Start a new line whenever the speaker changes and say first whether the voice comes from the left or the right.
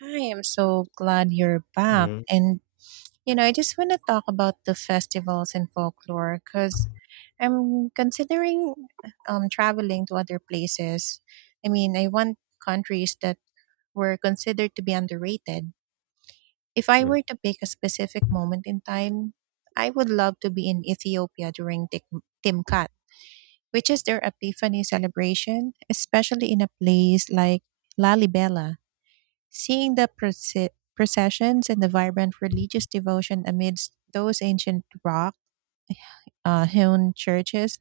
right: Hi, I'm so glad you're back.
left: Mhm.
right: I just want to talk about the festivals and folklore because I'm considering traveling to other places. I mean, I want countries that were considered to be underrated. If I
left: Mm.
right: were to pick a specific moment in time, I would love to be in Ethiopia during Timkat, which is their Epiphany celebration, especially in a place like Lalibela. Seeing the processions and the vibrant religious devotion amidst those ancient rock hewn churches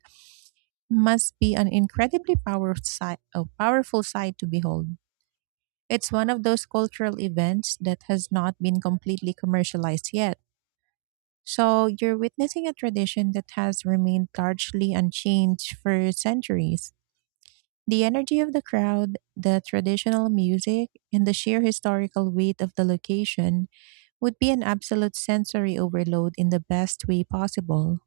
right: must be an incredibly power sight, a powerful sight to behold. It's one of those cultural events that has not been completely commercialized yet. So you're witnessing a tradition that has remained largely unchanged for centuries. The energy of the crowd, the traditional music, and the sheer historical weight of the location would be an absolute sensory overload in the best way possible.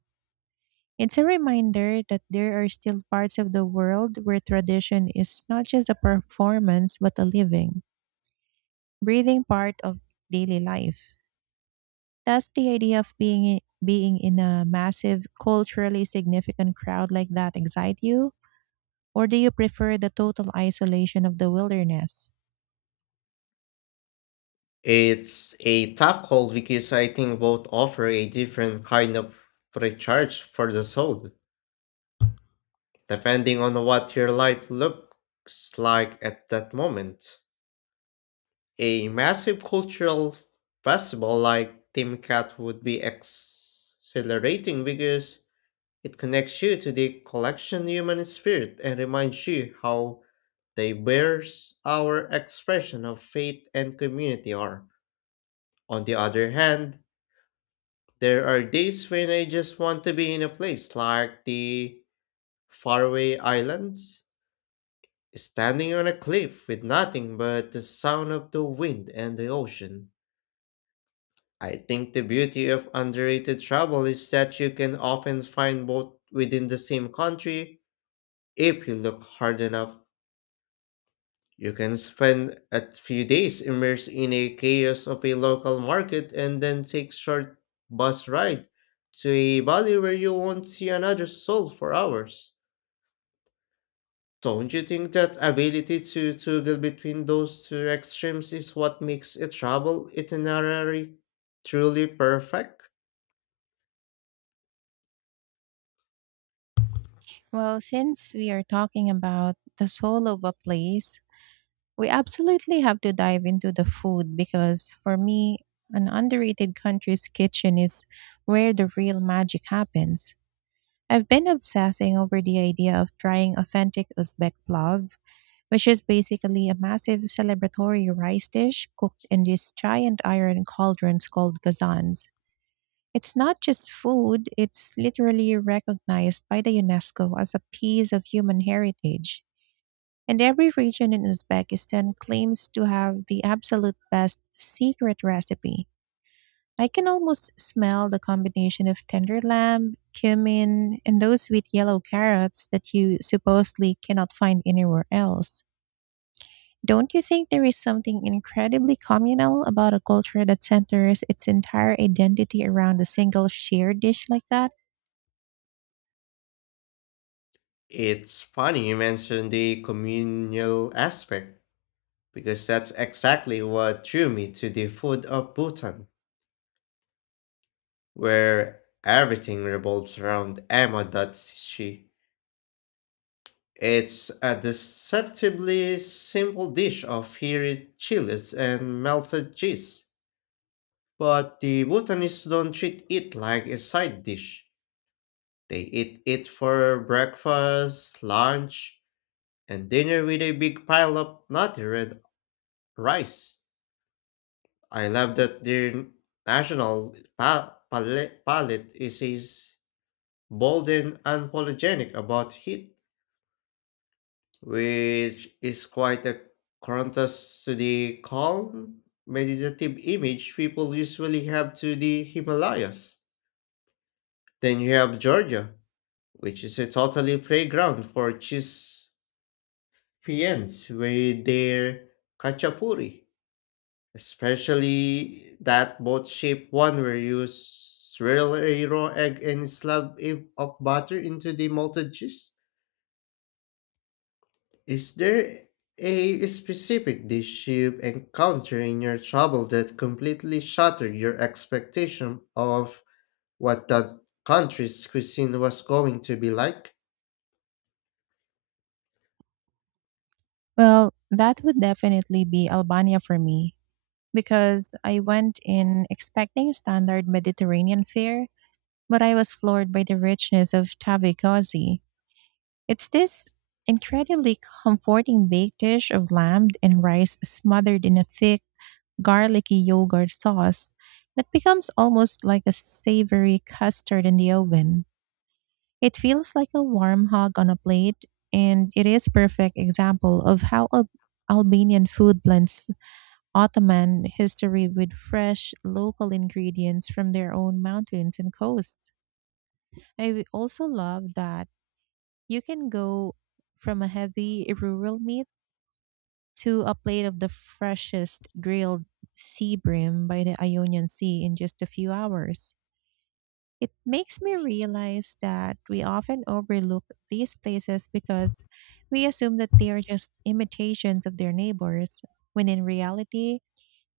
right: It's a reminder that there are still parts of the world where tradition is not just a performance but a living, breathing part of daily life. Thus, the idea of being in a massive, culturally significant crowd like that excite you, or do you prefer the total isolation of the wilderness?
left: It's a tough call because I think both offer a different kind of free charge for the soul, depending on what your life looks like at that moment. A massive cultural festival like Timcat would be exhilarating because it connects you to the collection human spirit and reminds you how diverse our expression of faith and community are. On the other hand, there are days when I just want to be in a place like the faraway islands, standing on a cliff with nothing but the sound of the wind and the ocean. I think the beauty of underrated travel is that you can often find both within the same country if you look hard enough. You can spend a few days immersed in a chaos of a local market and then take short bus ride to a valley where you won't see another soul for hours. Don't you think that ability to toggle between those two extremes is what makes a travel itinerary truly perfect?
right: Well, since we are talking about the soul of a place, we absolutely have to dive into the food because for me, an underrated country's kitchen is where the real magic happens. I've been obsessing over the idea of trying authentic Uzbek plov, which is basically a massive celebratory rice dish cooked in these giant iron cauldrons called gazans. It's not just food, it's literally recognized by the UNESCO as a piece of human heritage. And every region in Uzbekistan claims to have the absolute best secret recipe. I can almost smell the combination of tender lamb, cumin, and those sweet yellow carrots that you supposedly cannot find anywhere else. Don't you think there is something incredibly communal about a culture that centers its entire identity around a single shared dish like that?
left: It's funny you mentioned the communal aspect because that's exactly what drew me to the food of Bhutan, where everything revolves around Emma Datsushi. It's a deceptively simple dish of hairy chilies and melted cheese, but the botanists don't treat it like a side dish. They eat it for breakfast, lunch, and dinner with a big pile of nutty red rice. I love that their national palate is bold and unapologetic about heat, which is quite a contrast to the calm, meditative image people usually have to the Himalayas. Then you have Georgia, which is a totally playground for cheese fiends with their kachapuri, especially that boat shaped one where you swirl a raw egg and slab it of butter into the malted cheese. Is there a specific dish you've encountered in your travel that completely shattered your expectation of what that country's cuisine was going to be like?
right: Well, that would definitely be Albania for me because I went in expecting standard Mediterranean fare, but I was floored by the richness of tavy. It's this incredibly comforting baked dish of lamb and rice smothered in a thick, garlicky yogurt sauce that becomes almost like a savory custard in the oven. It feels like a warm hug on a plate, and it is perfect example of how Albanian food blends Ottoman history with fresh local ingredients from their own mountains and coasts. I also love that you can go from a heavy rural meat to a plate of the freshest grilled sea bream by the Ionian Sea in just a few hours. It makes me realize that we often overlook these places because we assume that they are just imitations of their neighbors, when in reality,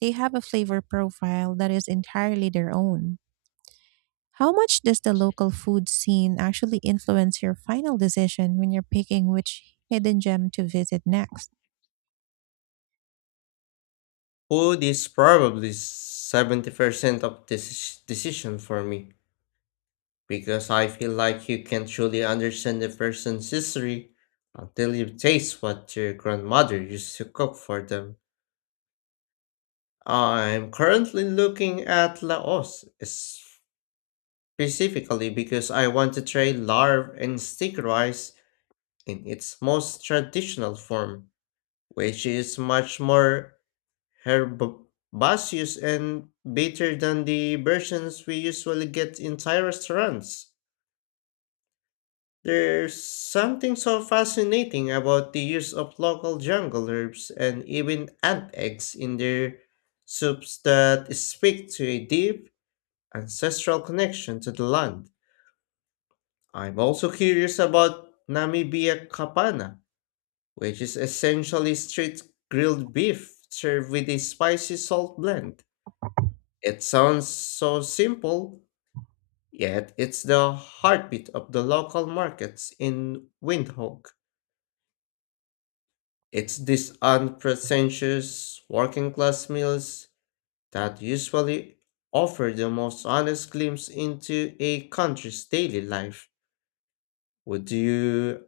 right: they have a flavor profile that is entirely their own. How much does the local food scene actually influence your final decision when you're picking which hidden gem to visit next?
left: Food is probably 70% of this decision for me because I feel like you can truly understand the person's history until you taste what your grandmother used to cook for them. I'm currently looking at Laos, specifically because I want to try larve and stick rice in its most traditional form, which is much more herbaceous and bitter than the versions we usually get in Thai restaurants. There's something so fascinating about the use of local jungle herbs and even ant eggs in their soups that speak to a deep ancestral connection to the land. I'm also curious about Namibia Kapana, which is essentially street grilled beef served with a spicy salt blend. It sounds so simple, yet it's the heartbeat of the local markets in Windhoek. It's these unpretentious working class meals that usually offer the most honest glimpse into a country's daily life. Would you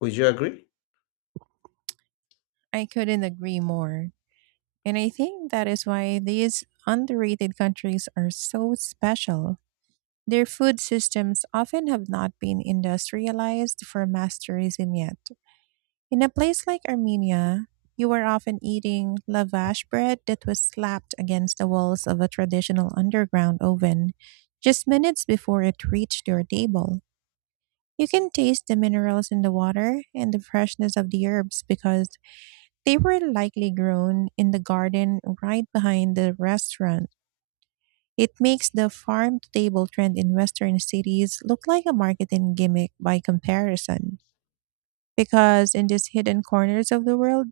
left: would you agree?
right: I couldn't agree more. And I think that is why these underrated countries are so special. Their food systems often have not been industrialized for mass tourism yet. In a place like Armenia, you were often eating lavash bread that was slapped against the walls of a traditional underground oven just minutes before it reached your table. You can taste the minerals in the water and the freshness of the herbs because they were likely grown in the garden right behind the restaurant. It makes the farm to table trend in Western cities look like a marketing gimmick by comparison. Because in these hidden corners of the world,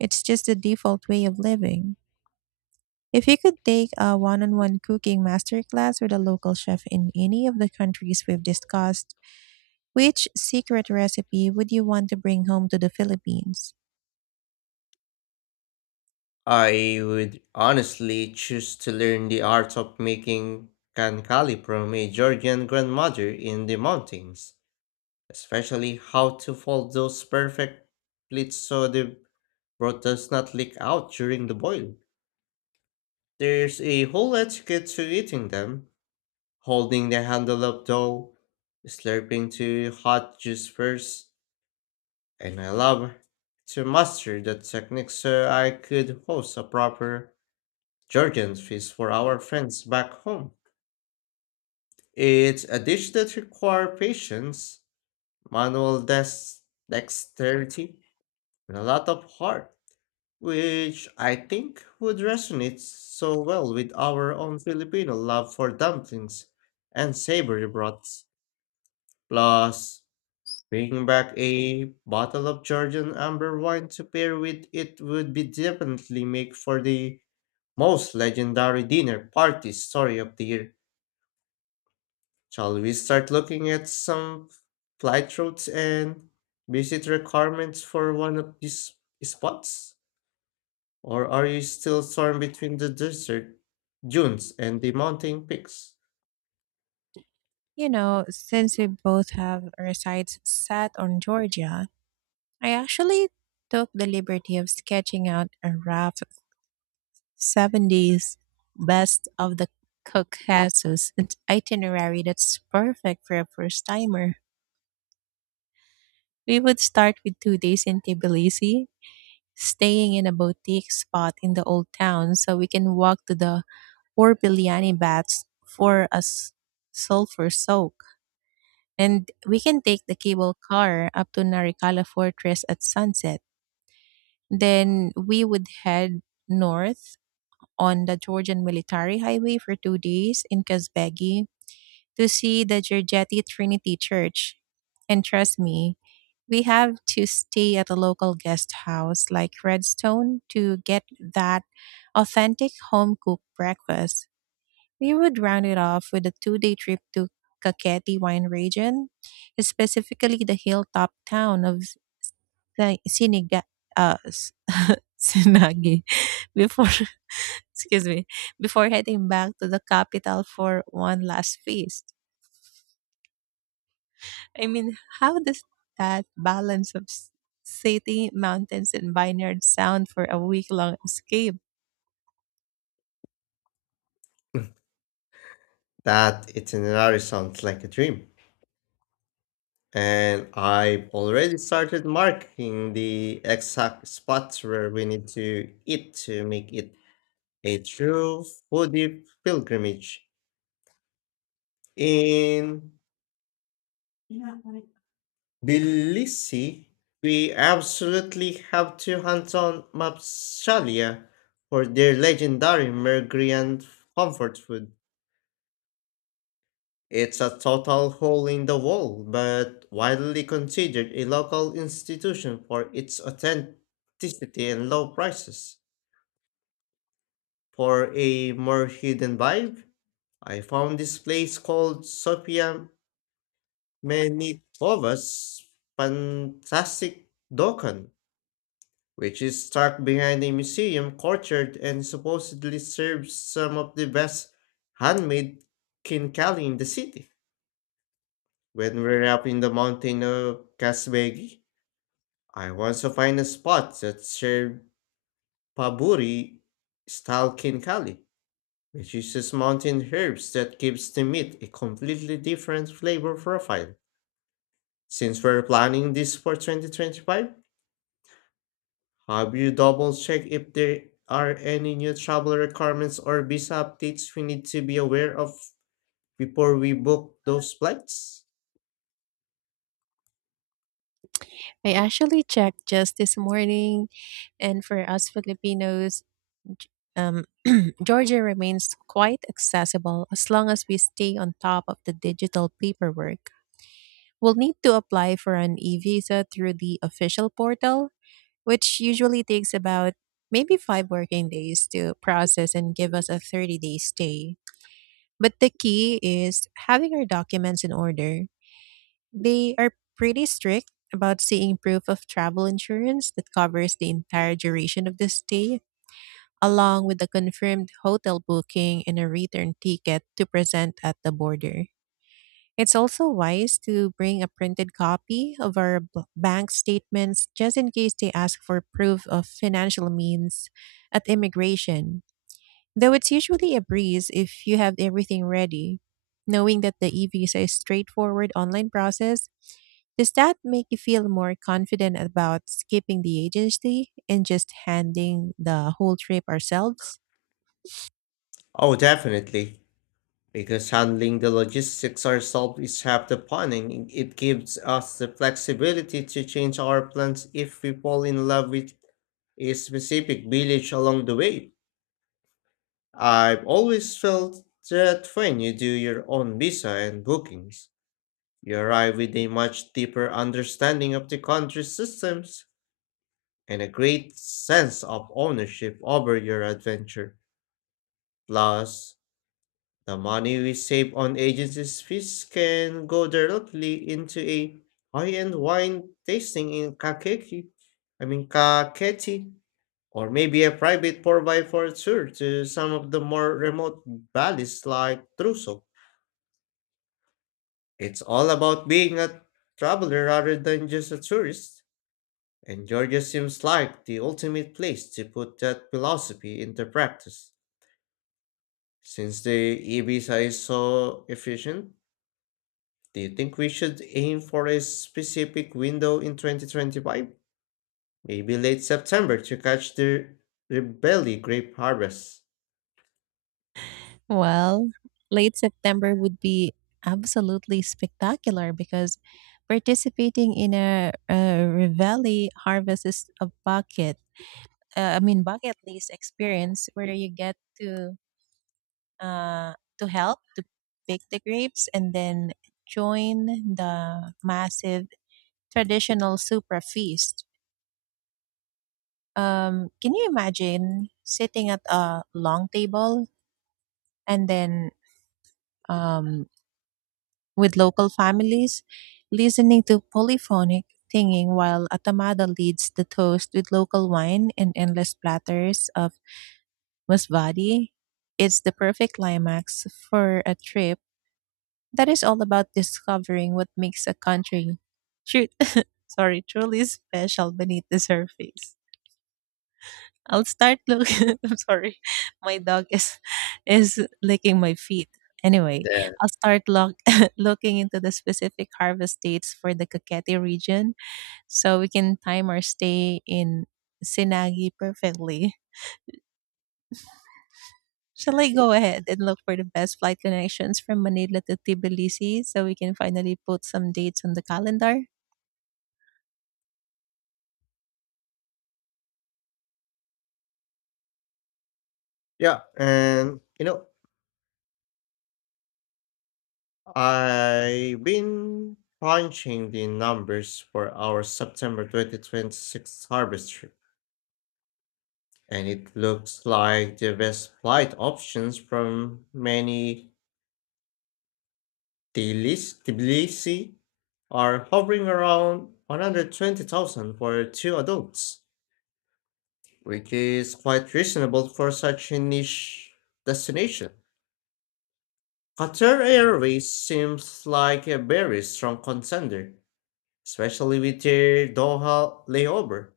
right: it's just the default way of living. If you could take a one on one cooking masterclass with a local chef in any of the countries we've discussed, which secret recipe would you want to bring home to the Philippines?
left: I would honestly choose to learn the art of making kankali from a Georgian grandmother in the mountains, especially how to fold those perfect plates so the broth does not leak out during the boil. There's a whole etiquette to eating them, holding the handle of dough, slurping to hot juice first, and I love to master that technique so I could host a proper Georgian fish for our friends back home. It's a dish that requires patience, manual dex- dexterity, and a lot of heart, which I think would resonate so well with our own Filipino love for dumplings and savory broths. Plus, bringing back a bottle of Georgian amber wine to pair with it would be definitely make for the most legendary dinner party story of the year. Shall we start looking at some flight routes and visit requirements for one of these spots? Or are you still torn between the desert dunes and the mountain peaks?
right: You know, since we both have our sights set on Georgia, I actually took the liberty of sketching out a rough 70s best of the cook Jesus itinerary that's perfect for a first timer. We would start with 2 days in Tbilisi, staying in a boutique spot in the old town so we can walk to the Orbiliani baths for a sulfur soak. And we can take the cable car up to Narikala Fortress at sunset. Then we would head north on the Georgian military highway for 2 days in Kazbegi to see the Giorgetti Trinity Church. And trust me, we have to stay at a local guest house like Redstone to get that authentic home cooked breakfast. We would round it off with a 2 day trip to Kaketi wine region, specifically the hilltop town of the Siniga, S- Sinagi, before, excuse me, before heading back to the capital for one last feast. I mean, how does that balance of city, mountains, and vineyards sound for a week long escape?
left: That itinerary sounds like a dream. And I've already started marking the exact spots where we need to eat to make it a true foodie pilgrimage. In Tbilisi, we absolutely have to hunt on Mapshalia for their legendary Mergrian comfort food. It's a total hole in the wall, but widely considered a local institution for its authenticity and low prices. For a more hidden vibe, I found this place called Sofia Menitova's Fantastic Dokan, which is stuck behind a museum courtyard and supposedly serves some of the best handmade kinkali in the city. When we are up in the mountain of Kasbegi, I want to find a spot that serves paburi style kinkali, which uses mountain herbs that gives the meat a completely different flavor profile. Since we're planning this for 2025, have you double checked if there are any new travel requirements or visa updates we need to be aware of before we book those flights?
right: I actually checked just this morning, and for us Filipinos, G- um, Georgia remains quite accessible as long as we stay on top of the digital paperwork. We'll need to apply for an e visa through the official portal, which usually takes about maybe 5 working days to process and give us a 30-day stay. But the key is having our documents in order. They are pretty strict about seeing proof of travel insurance that covers the entire duration of the stay, along with a confirmed hotel booking and a return ticket to present at the border. It's also wise to bring a printed copy of our bank statements just in case they ask for proof of financial means at immigration. Though it's usually a breeze if you have everything ready. Knowing that the e-visa is a straightforward online process, does that make you feel more confident about skipping the agency and just handing the whole trip ourselves?
left: Oh, definitely. Because handling the logistics ourselves is half the fun, and it gives us the flexibility to change our plans if we fall in love with a specific village along the way. I've always felt that when you do your own visa and bookings, you arrive with a much deeper understanding of the country's systems and a great sense of ownership over your adventure. Plus, the money we save on agencies' fees can go directly into a high-end wine tasting in Kakeki, I mean Kaketi, or maybe a private 4 by 4 tour to some of the more remote valleys like Truso. It's all about being a traveler rather than just a tourist. And Georgia seems like the ultimate place to put that philosophy into practice. Since the e-visa is so efficient, do you think we should aim for a specific window in 2025? Maybe late September to catch the Rebelli grape harvest.
right: Well, late September would be absolutely spectacular because participating in a Revelli Harvest is a bucket, I mean bucket list experience where you get to uh, to help to pick the grapes and then join the massive traditional super feast. Can you imagine sitting at a long table and then um, with local families listening to polyphonic singing while Atamada leads the toast with local wine and endless platters of masbadi? It's the perfect climax for a trip that is all about discovering what makes a country shoot sorry truly special beneath the surface. I'll start look I'm sorry. My dog is licking my feet. Anyway,
left: There.
right: I'll start look, looking into the specific harvest dates for the Cavite region so we can time our stay in Sinagi perfectly. Shall I go ahead and look for the best flight connections from Manila to Tbilisi so we can finally put some dates on the calendar?
left: Yeah, and you know, I've been punching the numbers for our September 2026 harvest, and it looks like the best flight options from many Tbilisi are hovering around 120,000 for two adults, which is quite reasonable for such a niche destination. Qatar Airways seems like a very strong contender, especially with their Doha layover,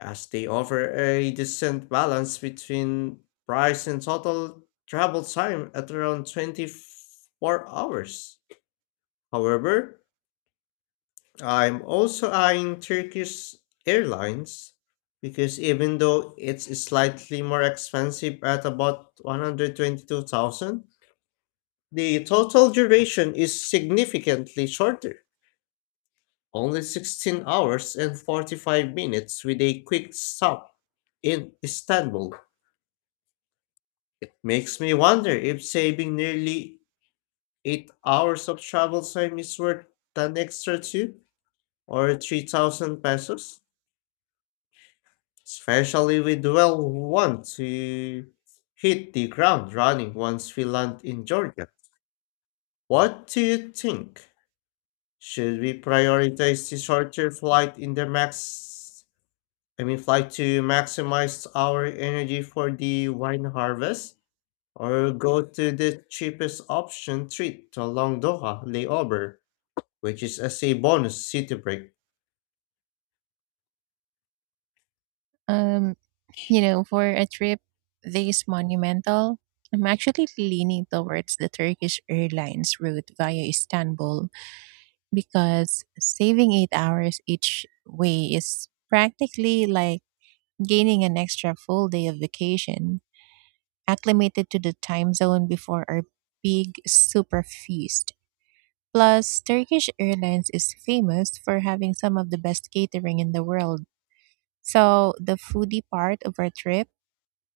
left: as they offer a decent balance between price and total travel time at around 24 hours. However, I'm also eyeing Turkish Airlines because even though it's slightly more expensive at about 122,000, the total duration is significantly shorter, only 16 hours and 45 minutes with a quick stop in Istanbul. It makes me wonder if saving nearly 8 hours of travel time is worth an extra 2 or 3 thousand pesos, especially with well want to hit the ground running once we land in Georgia. What do you think? Should we prioritize the shorter flight in the max? I mean, flight to maximize our energy for the wine harvest? Or go to the cheapest option trip to Long Doha layover, which is as a bonus city break.
right: Um, You know, for a trip this monumental, I'm actually leaning towards the Turkish Airlines route via Istanbul because saving 8 hours each way is practically like gaining an extra full day of vacation, acclimated to the time zone before our big super feast. Plus, Turkish Airlines is famous for having some of the best catering in the world. So, the foodie part of our trip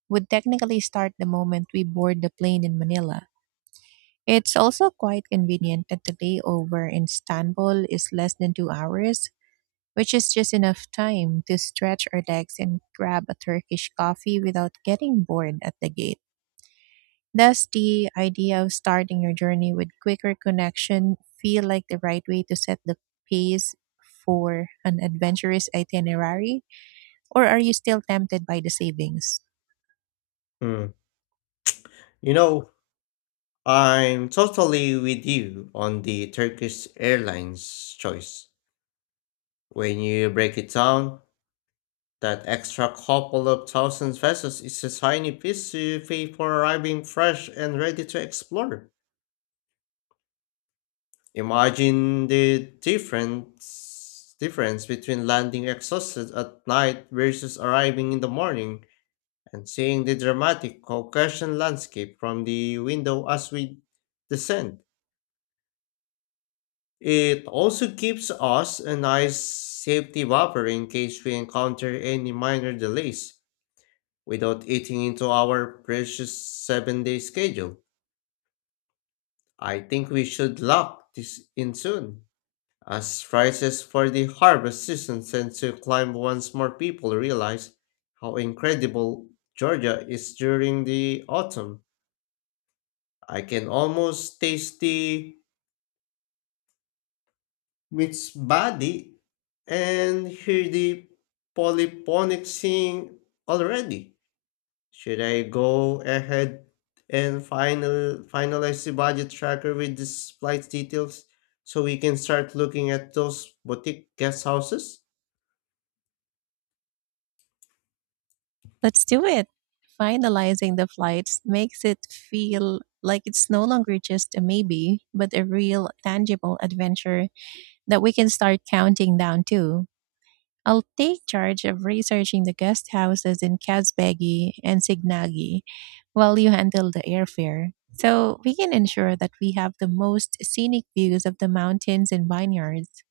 right: would technically start the moment we board the plane in Manila. It's also quite convenient that the layover in Istanbul is less than 2 hours, which is just enough time to stretch our legs and grab a Turkish coffee without getting bored at the gate. Does the idea of starting your journey with quicker connection feel like the right way to set the pace for an adventurous itinerary, or are you still tempted by the savings?
left: Hmm. You know, I'm totally with you on the Turkish Airlines choice. When you break it down, that extra couple of thousand pesos is a tiny piece you pay for arriving fresh and ready to explore. Imagine the difference between landing exhausted at night versus arriving in the morning, and seeing the dramatic Caucasian landscape from the window as we descend. It also gives us a nice safety buffer in case we encounter any minor delays without eating into our precious 7 day schedule. I think we should lock this in soon, as prices for the harvest season tend to climb once more people realize how incredible Georgia is during the autumn. I can almost taste the meat's body and hear the polyphonic sing already. Should I go ahead and finalize the budget tracker with these flight details so we can start looking at those boutique guest houses?
right: Let's do it. Finalizing the flights makes it feel like it's no longer just a maybe, but a real tangible adventure that we can start counting down to. I'll take charge of researching the guest houses in Kazbegi and Signagi while you handle the airfare, so we can ensure that we have the most scenic views of the mountains and vineyards.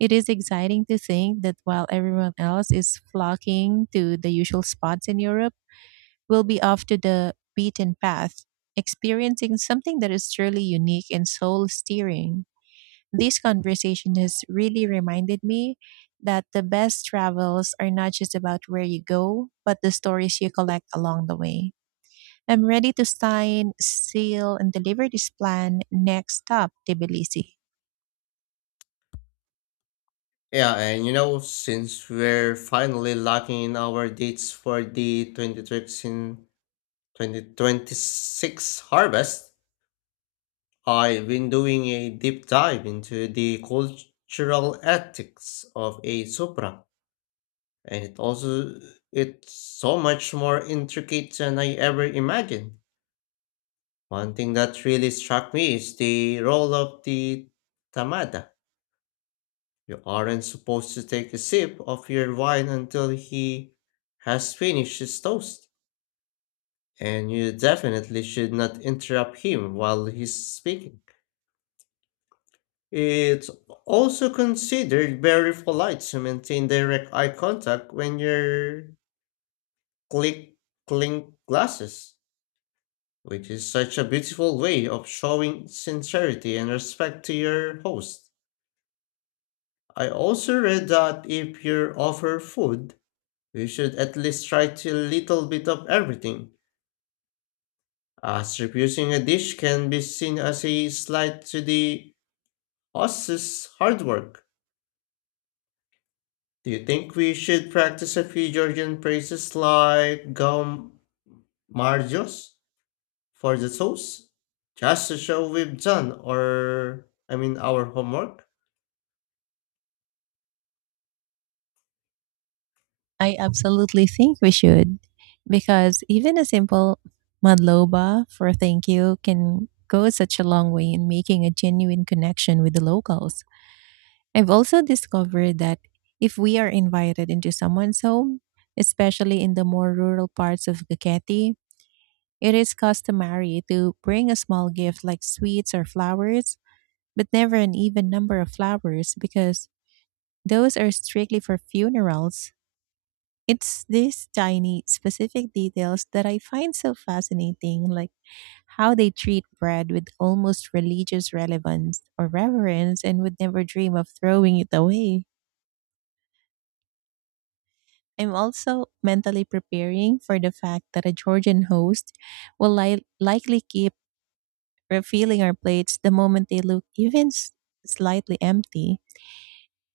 right: It is exciting to think that while everyone else is flocking to the usual spots in Europe, will be off to the beaten path, experiencing something that is truly unique and soul steering. This conversation has really reminded me that the best travels are not just about where you go, but the stories you collect along the way. I'm ready to sign, seal, and deliver this plan. Next stop, Tbilisi.
left: Yeah, and you know, since we're finally locking in our dates for the 2026 harvest, I've been doing a deep dive into the cultural ethics of a Supra, and it also it's so much more intricate than I ever imagined. One thing that really struck me is the role of the Tamada. You aren't supposed to take a sip of your wine until he has finished his toast, and you definitely should not interrupt him while he's speaking. It's also considered very polite to maintain direct eye contact when you're click clink glasses, which is such a beautiful way of showing sincerity and respect to your host. I also read that if you offer food, you should at least try to little bit of everything, as refusing a dish can be seen as a slight to the host's hard work. Do you think we should practice a few Georgian phrases like gum margios for the sauce? Just to show we've done or I mean our homework?
right: I absolutely think we should, because even a simple madloba for thank you can go such a long way in making a genuine connection with the locals. I've also discovered that if we are invited into someone's home, especially in the more rural parts of Ducati, it is customary to bring a small gift like sweets or flowers, but never an even number of flowers because those are strictly for funerals. It's these tiny, specific details that I find so fascinating, like how they treat bread with almost religious relevance or reverence and would never dream of throwing it away. I'm also mentally preparing for the fact that a Georgian host will likely keep refilling our plates the moment they look even slightly empty.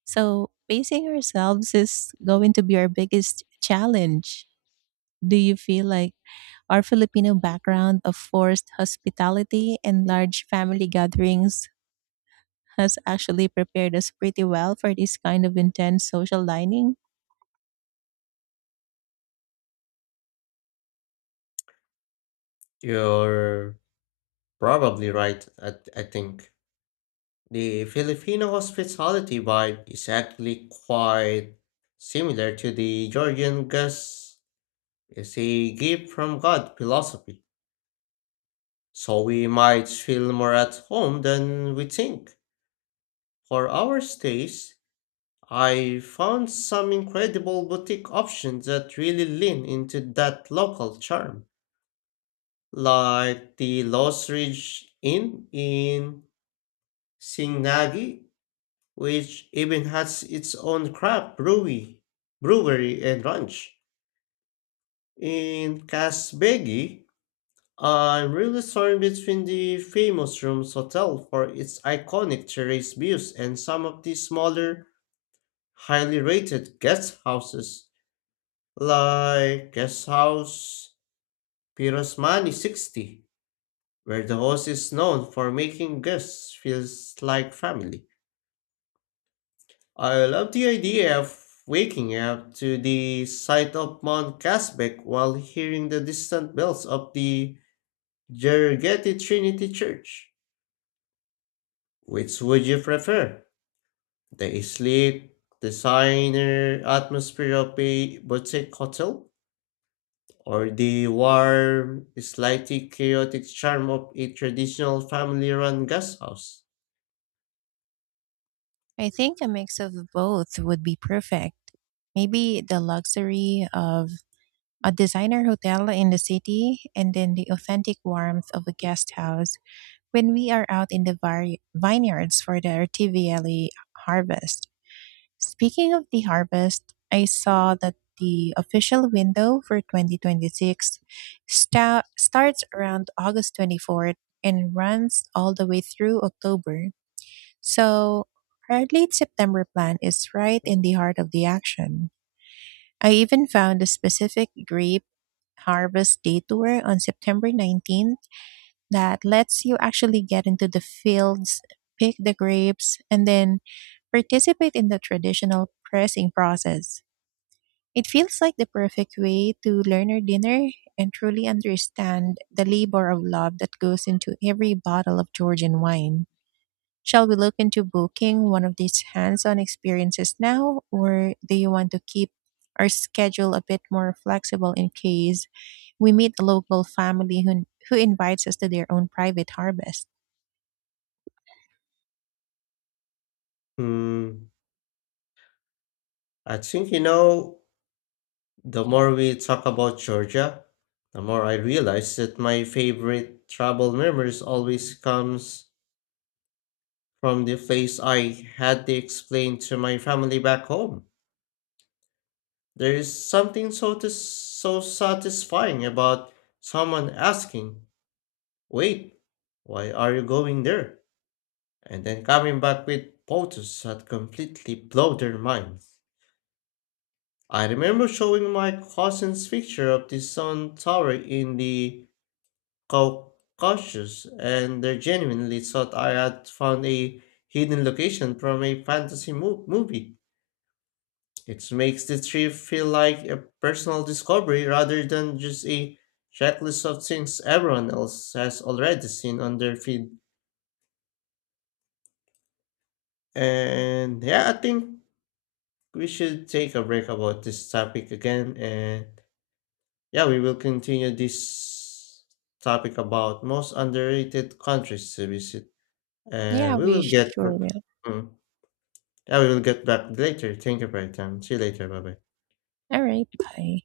right: So, pacing ourselves is going to be our biggest challenge. Do you feel like our Filipino background of forced hospitality and large family gatherings has actually prepared us pretty well for this kind of intense social dining?
left: You're probably right, I think. The Filipino hospitality vibe is actually quite similar to the Georgian guest is a gift from God philosophy. So we might feel more at home than we think. For our stays, I found some incredible boutique options that really lean into that local charm, like the Lost Ridge Inn in Singnagi, which even has its own craft brewery, and ranch. In Kasbegi, I'm really torn between the famous Rooms Hotel for its iconic terrace views and some of the smaller, highly rated guest houses, like guest house Pirosmani 60, where the host is known for making guests feels like family. I love the idea of waking up to the sight of Mount Casbeck while hearing the distant bells of the Gergeti Trinity Church. Which would you prefer? The sleek, designer atmosphere of a boutique hotel? Or the warm, slightly chaotic charm of a traditional family run guest house?
right: I think a mix of both would be perfect. Maybe the luxury of a designer hotel in the city and then the authentic warmth of a guest house when we are out in the vineyards for the artivially harvest. Speaking of the harvest, I saw that the official window for 2026 starts around August 24th and runs all the way through October. So, our late September plan is right in the heart of the action. I even found a specific grape harvest day tour on September 19th that lets you actually get into the fields, pick the grapes, and then participate in the traditional pressing process. It feels like the perfect way to learn our dinner and truly understand the labor of love that goes into every bottle of Georgian wine. Shall we look into booking one of these hands on experiences now, or do you want to keep our schedule a bit more flexible in case we meet a local family who invites us to their own private harvest?
left: Hmm, I think you know, the more we talk about Georgia, the more I realize that my favorite travel memories always comes from the place I had to explain to my family back home. There is something so satisfying about someone asking, "Wait, why are you going there?" And then coming back with photos that completely blow their minds. I remember showing my cousins picture of the sun tower in the Caucasus, and they genuinely thought I had found a hidden location from a fantasy movie. It makes the trip feel like a personal discovery rather than just a checklist of things everyone else has already seen on their feed. And yeah, I think we should take a break about this topic again, and yeah, we will continue this topic about most underrated countries to visit,
right: Yeah,
left: and we
right: we
left: will get
right: sure
left: back—
right: will.
left: mm, yeah, we will get back later. Thank you for your time. See you later. Bye bye.
right: All right, bye.